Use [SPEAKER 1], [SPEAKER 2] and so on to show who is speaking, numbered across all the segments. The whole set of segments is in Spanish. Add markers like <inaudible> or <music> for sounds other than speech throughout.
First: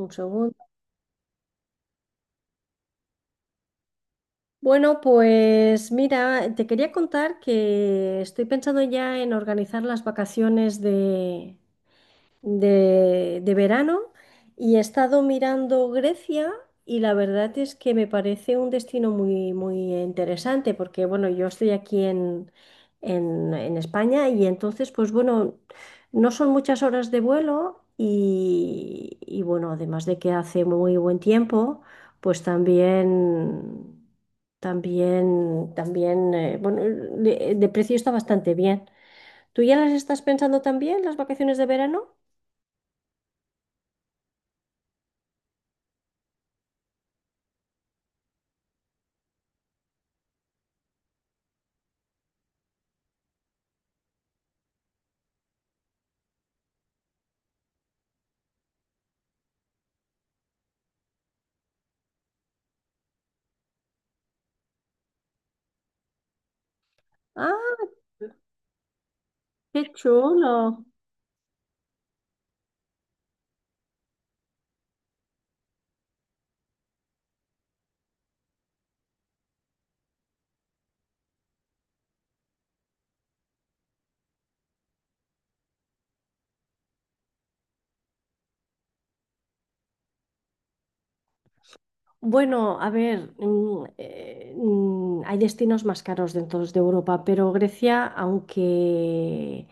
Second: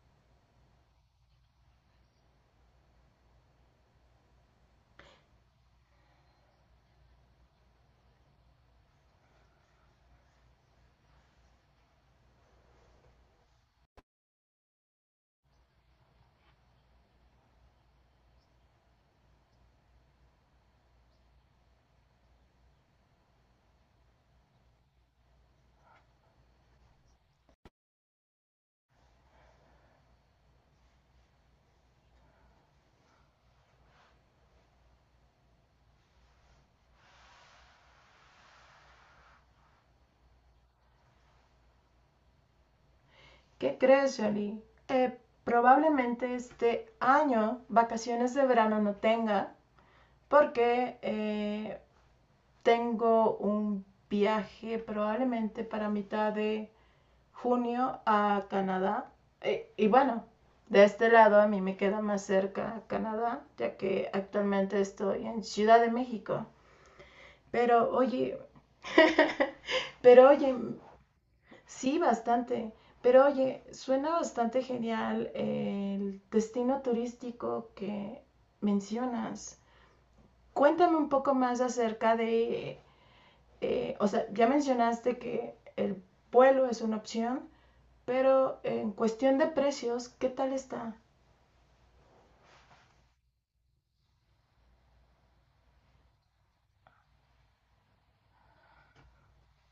[SPEAKER 1] Un segundo. Bueno, pues mira, te quería contar que estoy pensando ya en organizar las vacaciones de verano y he estado mirando Grecia, y la verdad es que me parece un destino muy, muy interesante porque, bueno, yo estoy aquí en España y entonces, pues bueno, no son muchas horas de vuelo y bueno, además de que hace muy buen tiempo, pues también. Bueno, de precio está bastante bien. ¿Tú ya las estás pensando también, las vacaciones de verano?
[SPEAKER 2] ¿Qué crees, Jolie? Eh, Probablemente este año vacaciones de verano no tenga porque tengo un viaje probablemente para mitad de junio a Canadá. Y bueno, de este lado a mí me queda más cerca Canadá, ya que actualmente estoy en Ciudad de México.
[SPEAKER 1] Ah,
[SPEAKER 2] Pero oye,
[SPEAKER 1] qué
[SPEAKER 2] pero
[SPEAKER 1] chulo.
[SPEAKER 2] oye, sí, bastante. Pero oye, suena bastante genial el destino turístico que mencionas. Cuéntame un poco más acerca de, o sea, ya mencionaste que el vuelo es una opción, pero en cuestión de precios, ¿qué tal está?
[SPEAKER 1] Bueno, a ver, hay destinos más caros dentro de Europa, pero Grecia,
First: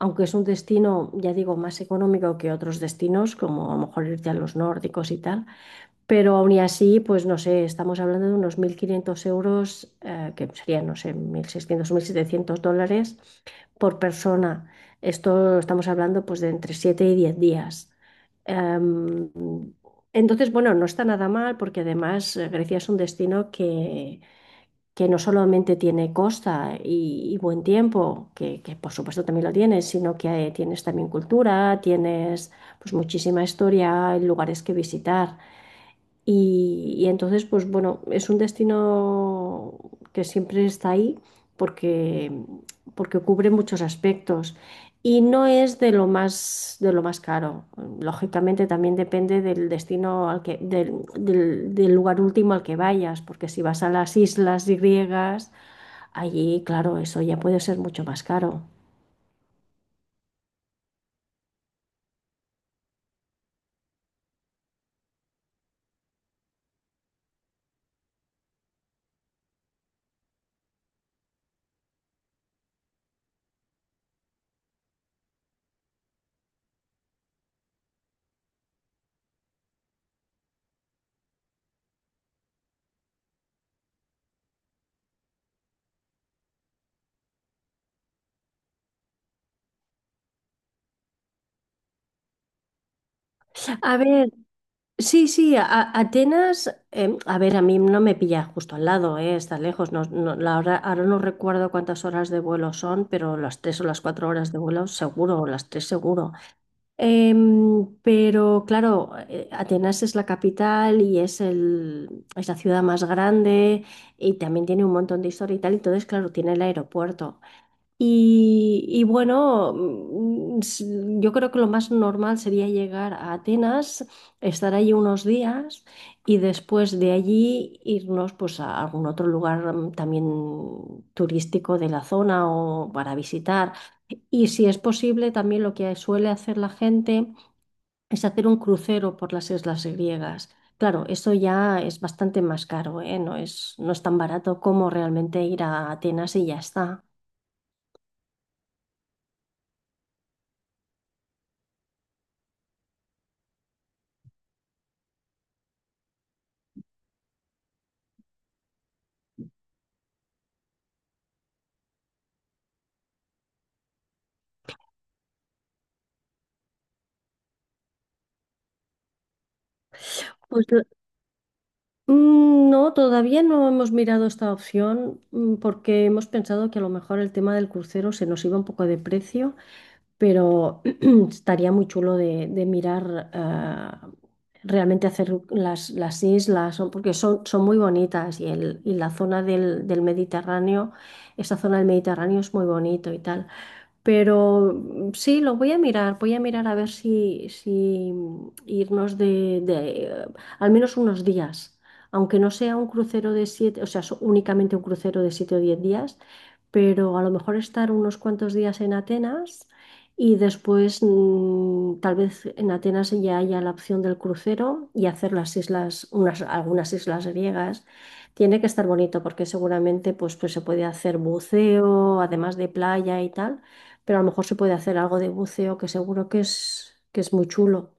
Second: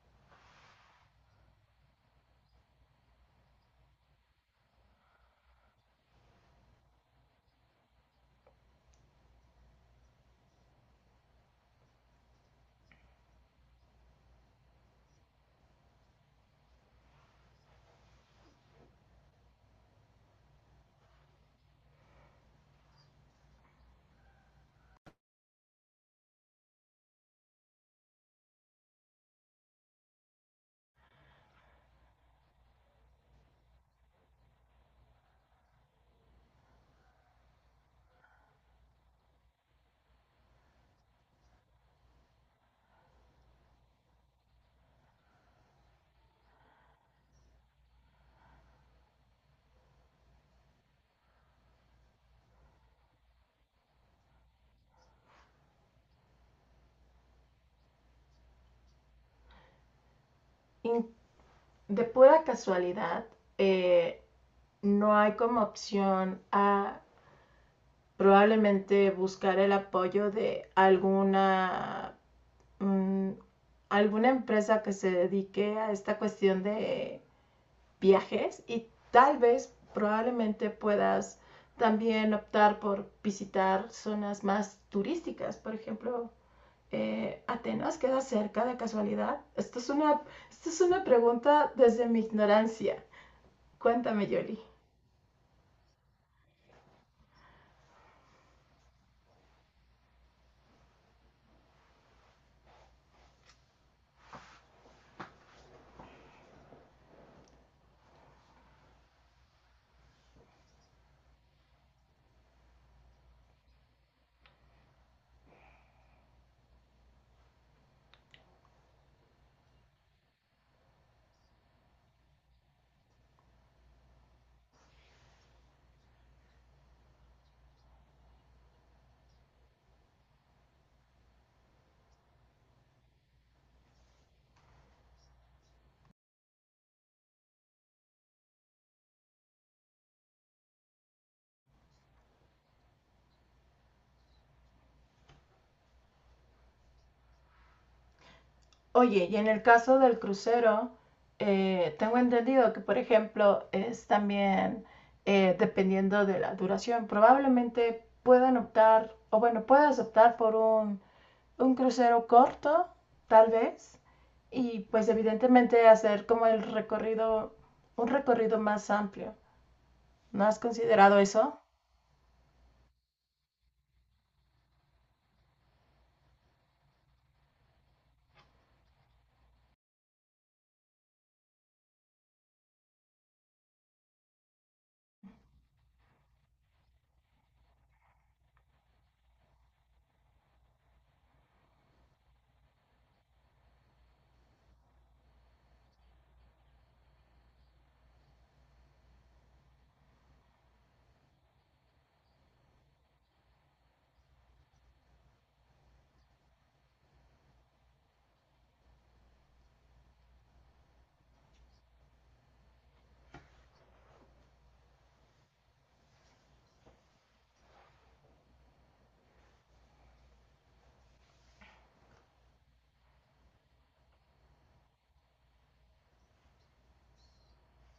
[SPEAKER 1] aunque es un destino, ya digo, más económico que otros destinos, como a lo mejor irte a los nórdicos y tal, pero aún y así, pues no sé, estamos hablando de unos 1.500 euros, que serían, no sé, 1.600 o 1.700 dólares por persona. Esto estamos hablando pues de entre 7 y 10 días. Em, entonces, bueno, no está nada mal porque además Grecia es un destino que no solamente tiene costa y buen tiempo, que por supuesto también lo tienes, sino que tienes también cultura, tienes pues muchísima historia, lugares que visitar. Y entonces, pues bueno, es un destino que siempre está ahí porque, porque cubre muchos aspectos y no es de lo más caro. Lógicamente también depende del destino al que, del, del- del lugar último al que vayas, porque si vas a las islas griegas, allí, claro, eso ya puede ser mucho más caro.
[SPEAKER 2] In- de pura casualidad, eh, ¿no hay como opción a probablemente buscar el apoyo de alguna mm, alguna empresa que se dedique a esta cuestión de viajes y tal vez probablemente puedas también optar por visitar zonas más turísticas? Por ejemplo, ¿Atenas queda cerca de casualidad? Esto es una pregunta desde mi ignorancia.
[SPEAKER 1] A
[SPEAKER 2] Cuéntame,
[SPEAKER 1] ver,
[SPEAKER 2] Yoli.
[SPEAKER 1] sí, sí, Atenas, a ver, a mí no me pilla justo al lado, está lejos, ahora no recuerdo cuántas horas de vuelo son, pero las tres o las cuatro horas de vuelo seguro, o las tres seguro. Pero claro, Atenas es la capital y es la ciudad más grande, y también tiene un montón de historia y tal, entonces claro, tiene el aeropuerto. Y bueno, yo creo que lo más normal sería llegar a Atenas, estar allí unos días, y después de allí irnos pues a algún otro lugar también turístico de la zona o para visitar. Y si es posible, también lo que suele hacer la gente es hacer un crucero por las islas griegas. Claro, eso ya es bastante más caro, ¿eh? No es tan barato como realmente ir a Atenas y ya está.
[SPEAKER 2] Oye, y en el caso del crucero, tengo entendido que, por ejemplo, es también dependiendo de la duración, probablemente puedan optar, o bueno, puedas optar por un crucero corto, tal vez, y pues evidentemente hacer como el recorrido, un recorrido más amplio. ¿No has
[SPEAKER 1] Pues,
[SPEAKER 2] considerado eso?
[SPEAKER 1] No, todavía no hemos mirado esta opción, porque hemos pensado que a lo mejor el tema del crucero se nos iba un poco de precio, pero <clears throat> estaría muy chulo de mirar ah, realmente hacer las islas, porque son, son muy bonitas, y la zona del Mediterráneo, esa zona del Mediterráneo es muy bonito y tal. Pero sí, lo voy a mirar a ver si irnos eh, al menos unos días, aunque no sea un crucero de siete, únicamente un crucero de 7 o 10 días, pero a lo mejor estar unos cuantos días en Atenas y después tal vez en Atenas ya haya la opción del crucero y hacer las islas, algunas islas griegas. Tiene que estar bonito porque seguramente pues se puede hacer buceo, además de playa y tal, pero a lo mejor se puede hacer algo de buceo que seguro que que es muy chulo.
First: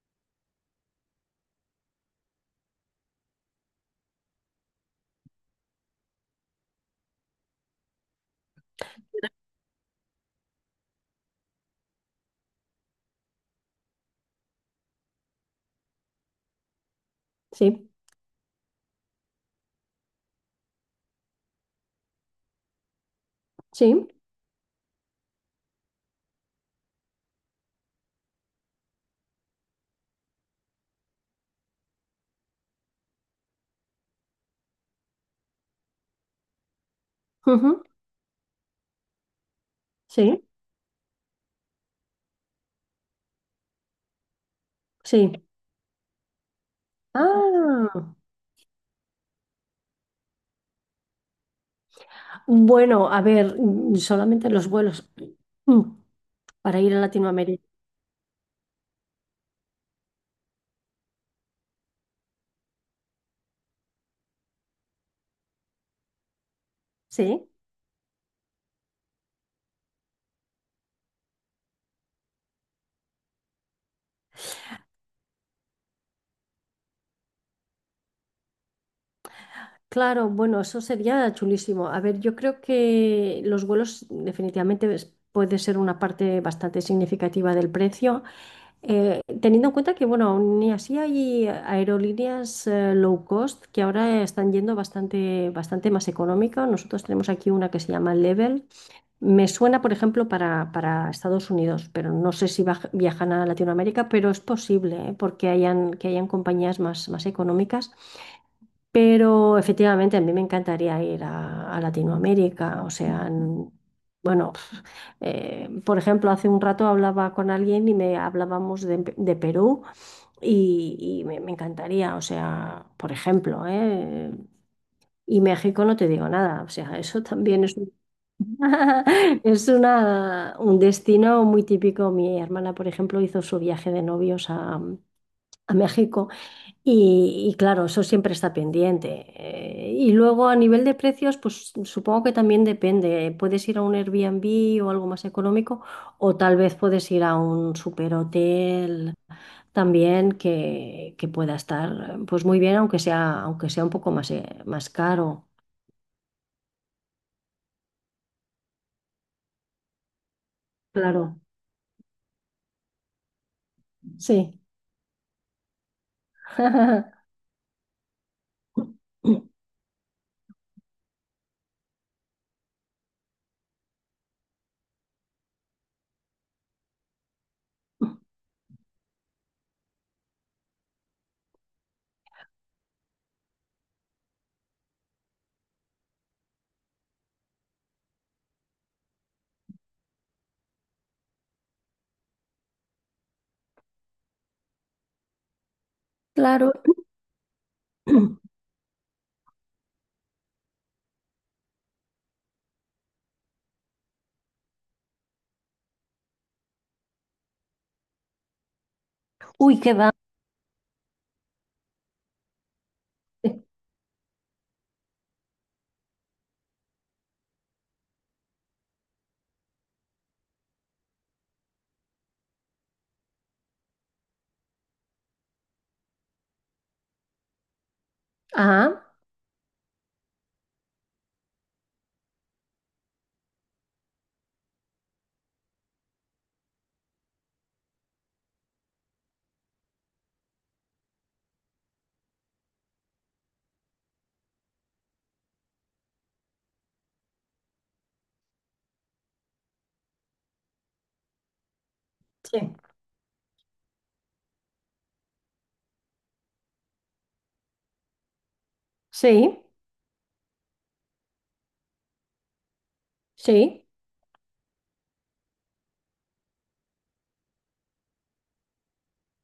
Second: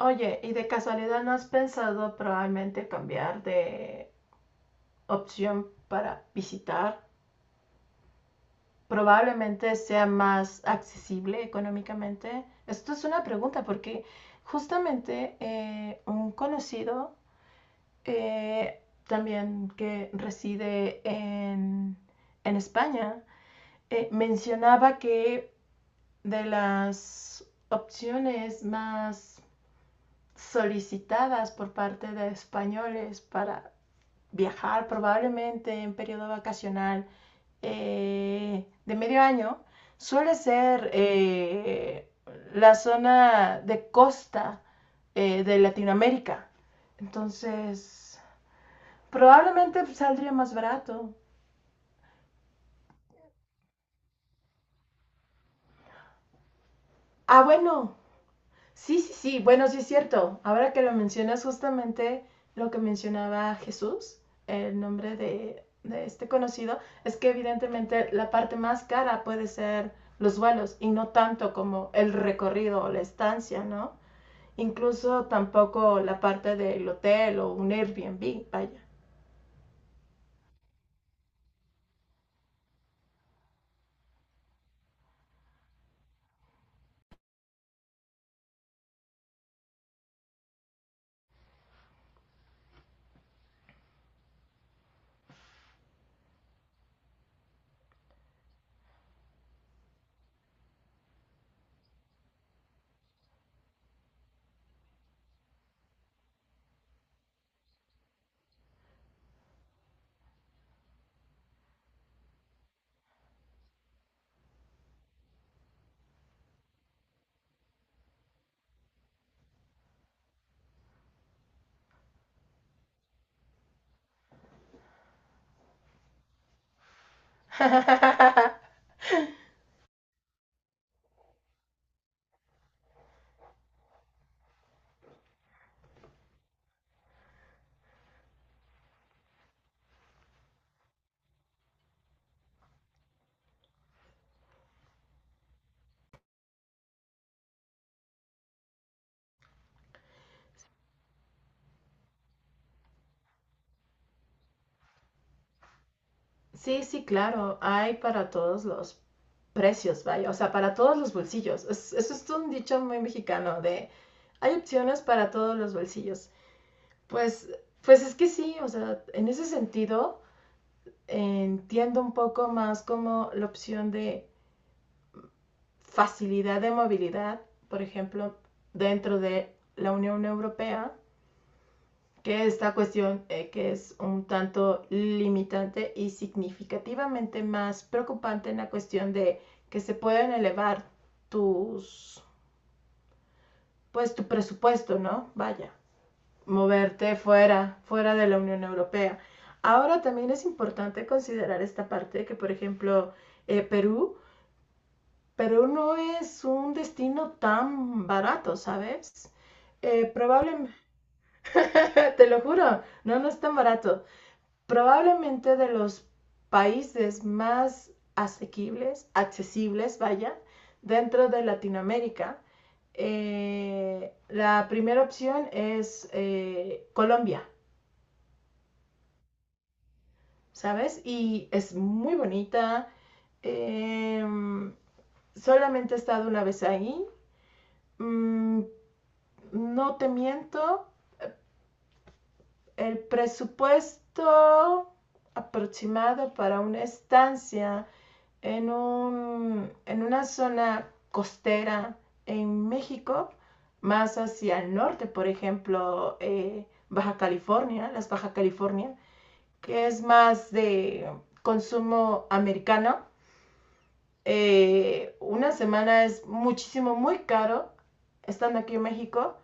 [SPEAKER 2] Oye, ¿y de casualidad no has pensado probablemente cambiar de opción para visitar probablemente sea más accesible económicamente? Esto es una pregunta porque justamente un conocido
[SPEAKER 1] Sí,
[SPEAKER 2] eh, también que reside en, España
[SPEAKER 1] sí,
[SPEAKER 2] mencionaba que de las opciones más solicitadas por parte de españoles para viajar probablemente en periodo vacacional
[SPEAKER 1] ujú,
[SPEAKER 2] de medio año, suele
[SPEAKER 1] sí,
[SPEAKER 2] ser la zona de costa
[SPEAKER 1] sí.
[SPEAKER 2] de Latinoamérica.
[SPEAKER 1] Ah,
[SPEAKER 2] Entonces, probablemente saldría más barato.
[SPEAKER 1] bueno, a ver, solamente los vuelos, mm, para ir a
[SPEAKER 2] Ah,
[SPEAKER 1] Latinoamérica.
[SPEAKER 2] bueno, sí, sí, sí, bueno, sí es cierto. Ahora que lo mencionas, justamente lo que mencionaba Jesús, el nombre de este conocido, es que
[SPEAKER 1] Sí,
[SPEAKER 2] evidentemente la parte más cara puede ser los vuelos y no tanto como el recorrido o la estancia, ¿no? Incluso tampoco la parte del hotel o un Airbnb, vaya.
[SPEAKER 1] claro, bueno, eso sería chulísimo. A ver, yo creo que los vuelos definitivamente puede ser una parte bastante significativa del precio. Teniendo en cuenta que, bueno, aún y así hay aerolíneas low cost que ahora están yendo bastante, bastante más económica. Nosotros tenemos aquí una que se llama Level. Me suena, por ejemplo, para Estados Unidos, pero no sé si viajan a Latinoamérica, pero es posible, ¿eh? Porque hayan, que hayan compañías más, más económicas. Pero efectivamente a mí me encantaría ir a Latinoamérica, o sea, bueno, <laughs> pf, por ejemplo, hace un rato hablaba con alguien y me hablábamos de, de Perú, me encantaría, o sea, por ejemplo, ¿eh? Y México no te digo nada, o sea, <laughs> eso también es un,
[SPEAKER 2] <laughs>
[SPEAKER 1] <laughs> es una, un destino muy típico. Mi hermana, por ejemplo, hizo su viaje de novios a México. Y claro, eso siempre está pendiente. Y luego a nivel de precios, pues supongo que también depende. Puedes ir a un Airbnb o algo más económico, o tal vez puedes ir a un superhotel también que pueda estar pues muy bien, aunque sea un poco más, más caro.
[SPEAKER 2] Sí, sí, claro, hay para todos los precios, vaya, o sea, para todos los
[SPEAKER 1] Claro,
[SPEAKER 2] bolsillos. Eso es un dicho muy mexicano de hay
[SPEAKER 1] sí.
[SPEAKER 2] opciones para todos los bolsillos.
[SPEAKER 1] <laughs>
[SPEAKER 2] Pues, pues, es que sí, o sea, en ese sentido entiendo un poco más como la opción de facilidad de movilidad, por ejemplo, dentro de la Unión Europea, que esta cuestión que es un tanto limitante y significativamente más preocupante en la cuestión de que se pueden elevar tus, pues tu presupuesto, ¿no? Vaya,
[SPEAKER 1] Claro.
[SPEAKER 2] moverte fuera, de la
[SPEAKER 1] <clears throat>
[SPEAKER 2] Unión Europea. Ahora también es importante considerar esta parte que, por ejemplo, eh, Perú, Perú no es un destino tan barato, ¿sabes?
[SPEAKER 1] Uy, qué va.
[SPEAKER 2] Probablemente, <laughs> te lo juro, no, no es tan barato. Probablemente de los países más asequibles, accesibles, vaya, dentro de Latinoamérica. La primera opción es Colombia,
[SPEAKER 1] Ah,
[SPEAKER 2] ¿sabes? Y es muy bonita. Eh, Solamente he estado una vez ahí. Mm, no te miento, el presupuesto aproximado para una estancia en una zona costera
[SPEAKER 1] sí.
[SPEAKER 2] en México, más hacia el norte, por ejemplo, Baja California, las Baja California,
[SPEAKER 1] Sí,
[SPEAKER 2] que es más de consumo americano.
[SPEAKER 1] sí,
[SPEAKER 2] Una semana es muchísimo, muy caro, estando aquí en México,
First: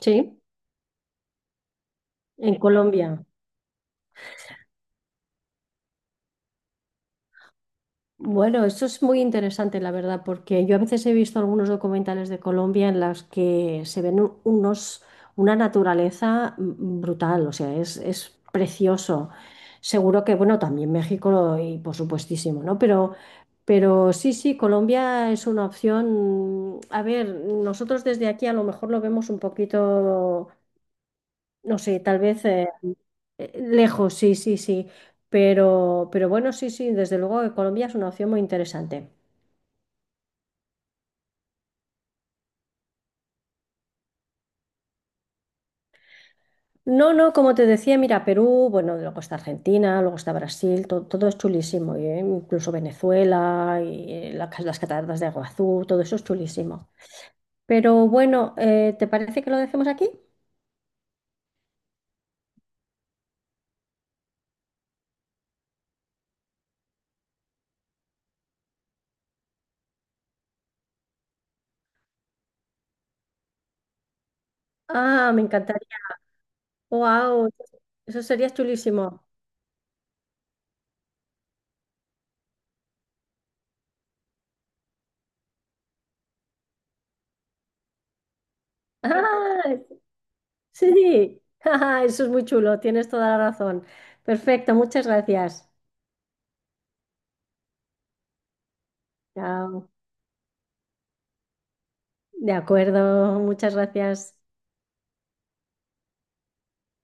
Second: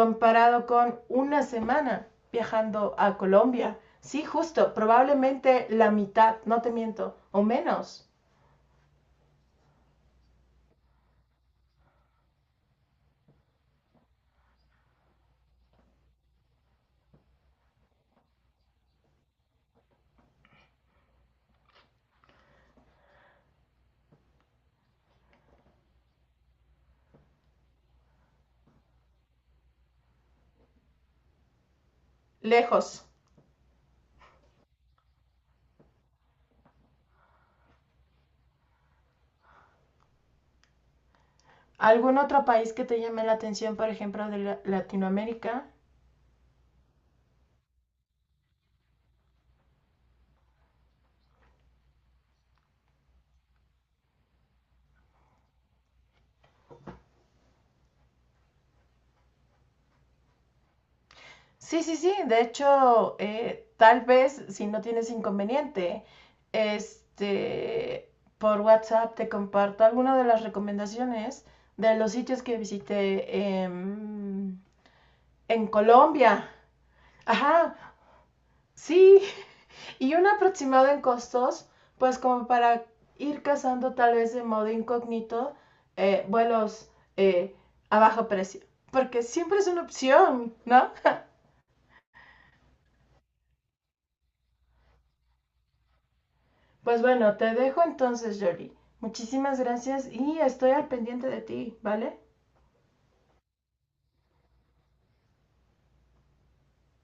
[SPEAKER 1] sí.
[SPEAKER 2] con una semana
[SPEAKER 1] En
[SPEAKER 2] viajando a
[SPEAKER 1] Colombia.
[SPEAKER 2] Colombia. Sí, justo, probablemente la mitad, no te miento, o menos,
[SPEAKER 1] Bueno, eso es muy interesante, la verdad, porque yo a veces he visto algunos documentales de Colombia en las que se ven una naturaleza brutal, o sea, es precioso. Seguro que, bueno, también México y por supuestísimo, ¿no? Pero sí, sí, Colombia es una opción. A ver, nosotros desde aquí a lo mejor lo vemos un poquito, no sé, tal vez
[SPEAKER 2] lejos.
[SPEAKER 1] lejos, sí, sí, sí. Pero bueno, sí, sí, desde luego que Colombia es una opción muy interesante.
[SPEAKER 2] ¿Algún otro país que te llame la atención, por ejemplo, de Latinoamérica?
[SPEAKER 1] No, no, como te decía, mira, Perú, bueno, luego está Argentina, luego está Brasil, todo es chulísimo, y, incluso Venezuela y la las cataratas de Iguazú, todo eso es chulísimo. Pero bueno, ¿te parece que lo dejemos aquí?
[SPEAKER 2] Sí, sí, sí. De hecho, tal vez, si no tienes inconveniente, este, por WhatsApp te comparto alguna de las recomendaciones de los sitios que visité
[SPEAKER 1] Ah, me
[SPEAKER 2] en
[SPEAKER 1] encantaría.
[SPEAKER 2] Colombia.
[SPEAKER 1] ¡Wow!
[SPEAKER 2] Ajá,
[SPEAKER 1] Eso sería
[SPEAKER 2] sí,
[SPEAKER 1] chulísimo.
[SPEAKER 2] y un aproximado en costos, pues como para ir cazando tal vez de modo incógnito vuelos eh, a bajo precio, porque siempre es
[SPEAKER 1] ¡Ah!
[SPEAKER 2] una opción, ¿no? <laughs>
[SPEAKER 1] Sí, <laughs> ¡ah! Eso es muy chulo, tienes toda la razón. Perfecto, muchas gracias.
[SPEAKER 2] Pues bueno, te dejo entonces, Jolie. Muchísimas
[SPEAKER 1] Chao.
[SPEAKER 2] gracias y estoy al pendiente de ti, ¿vale?
[SPEAKER 1] De acuerdo, muchas gracias.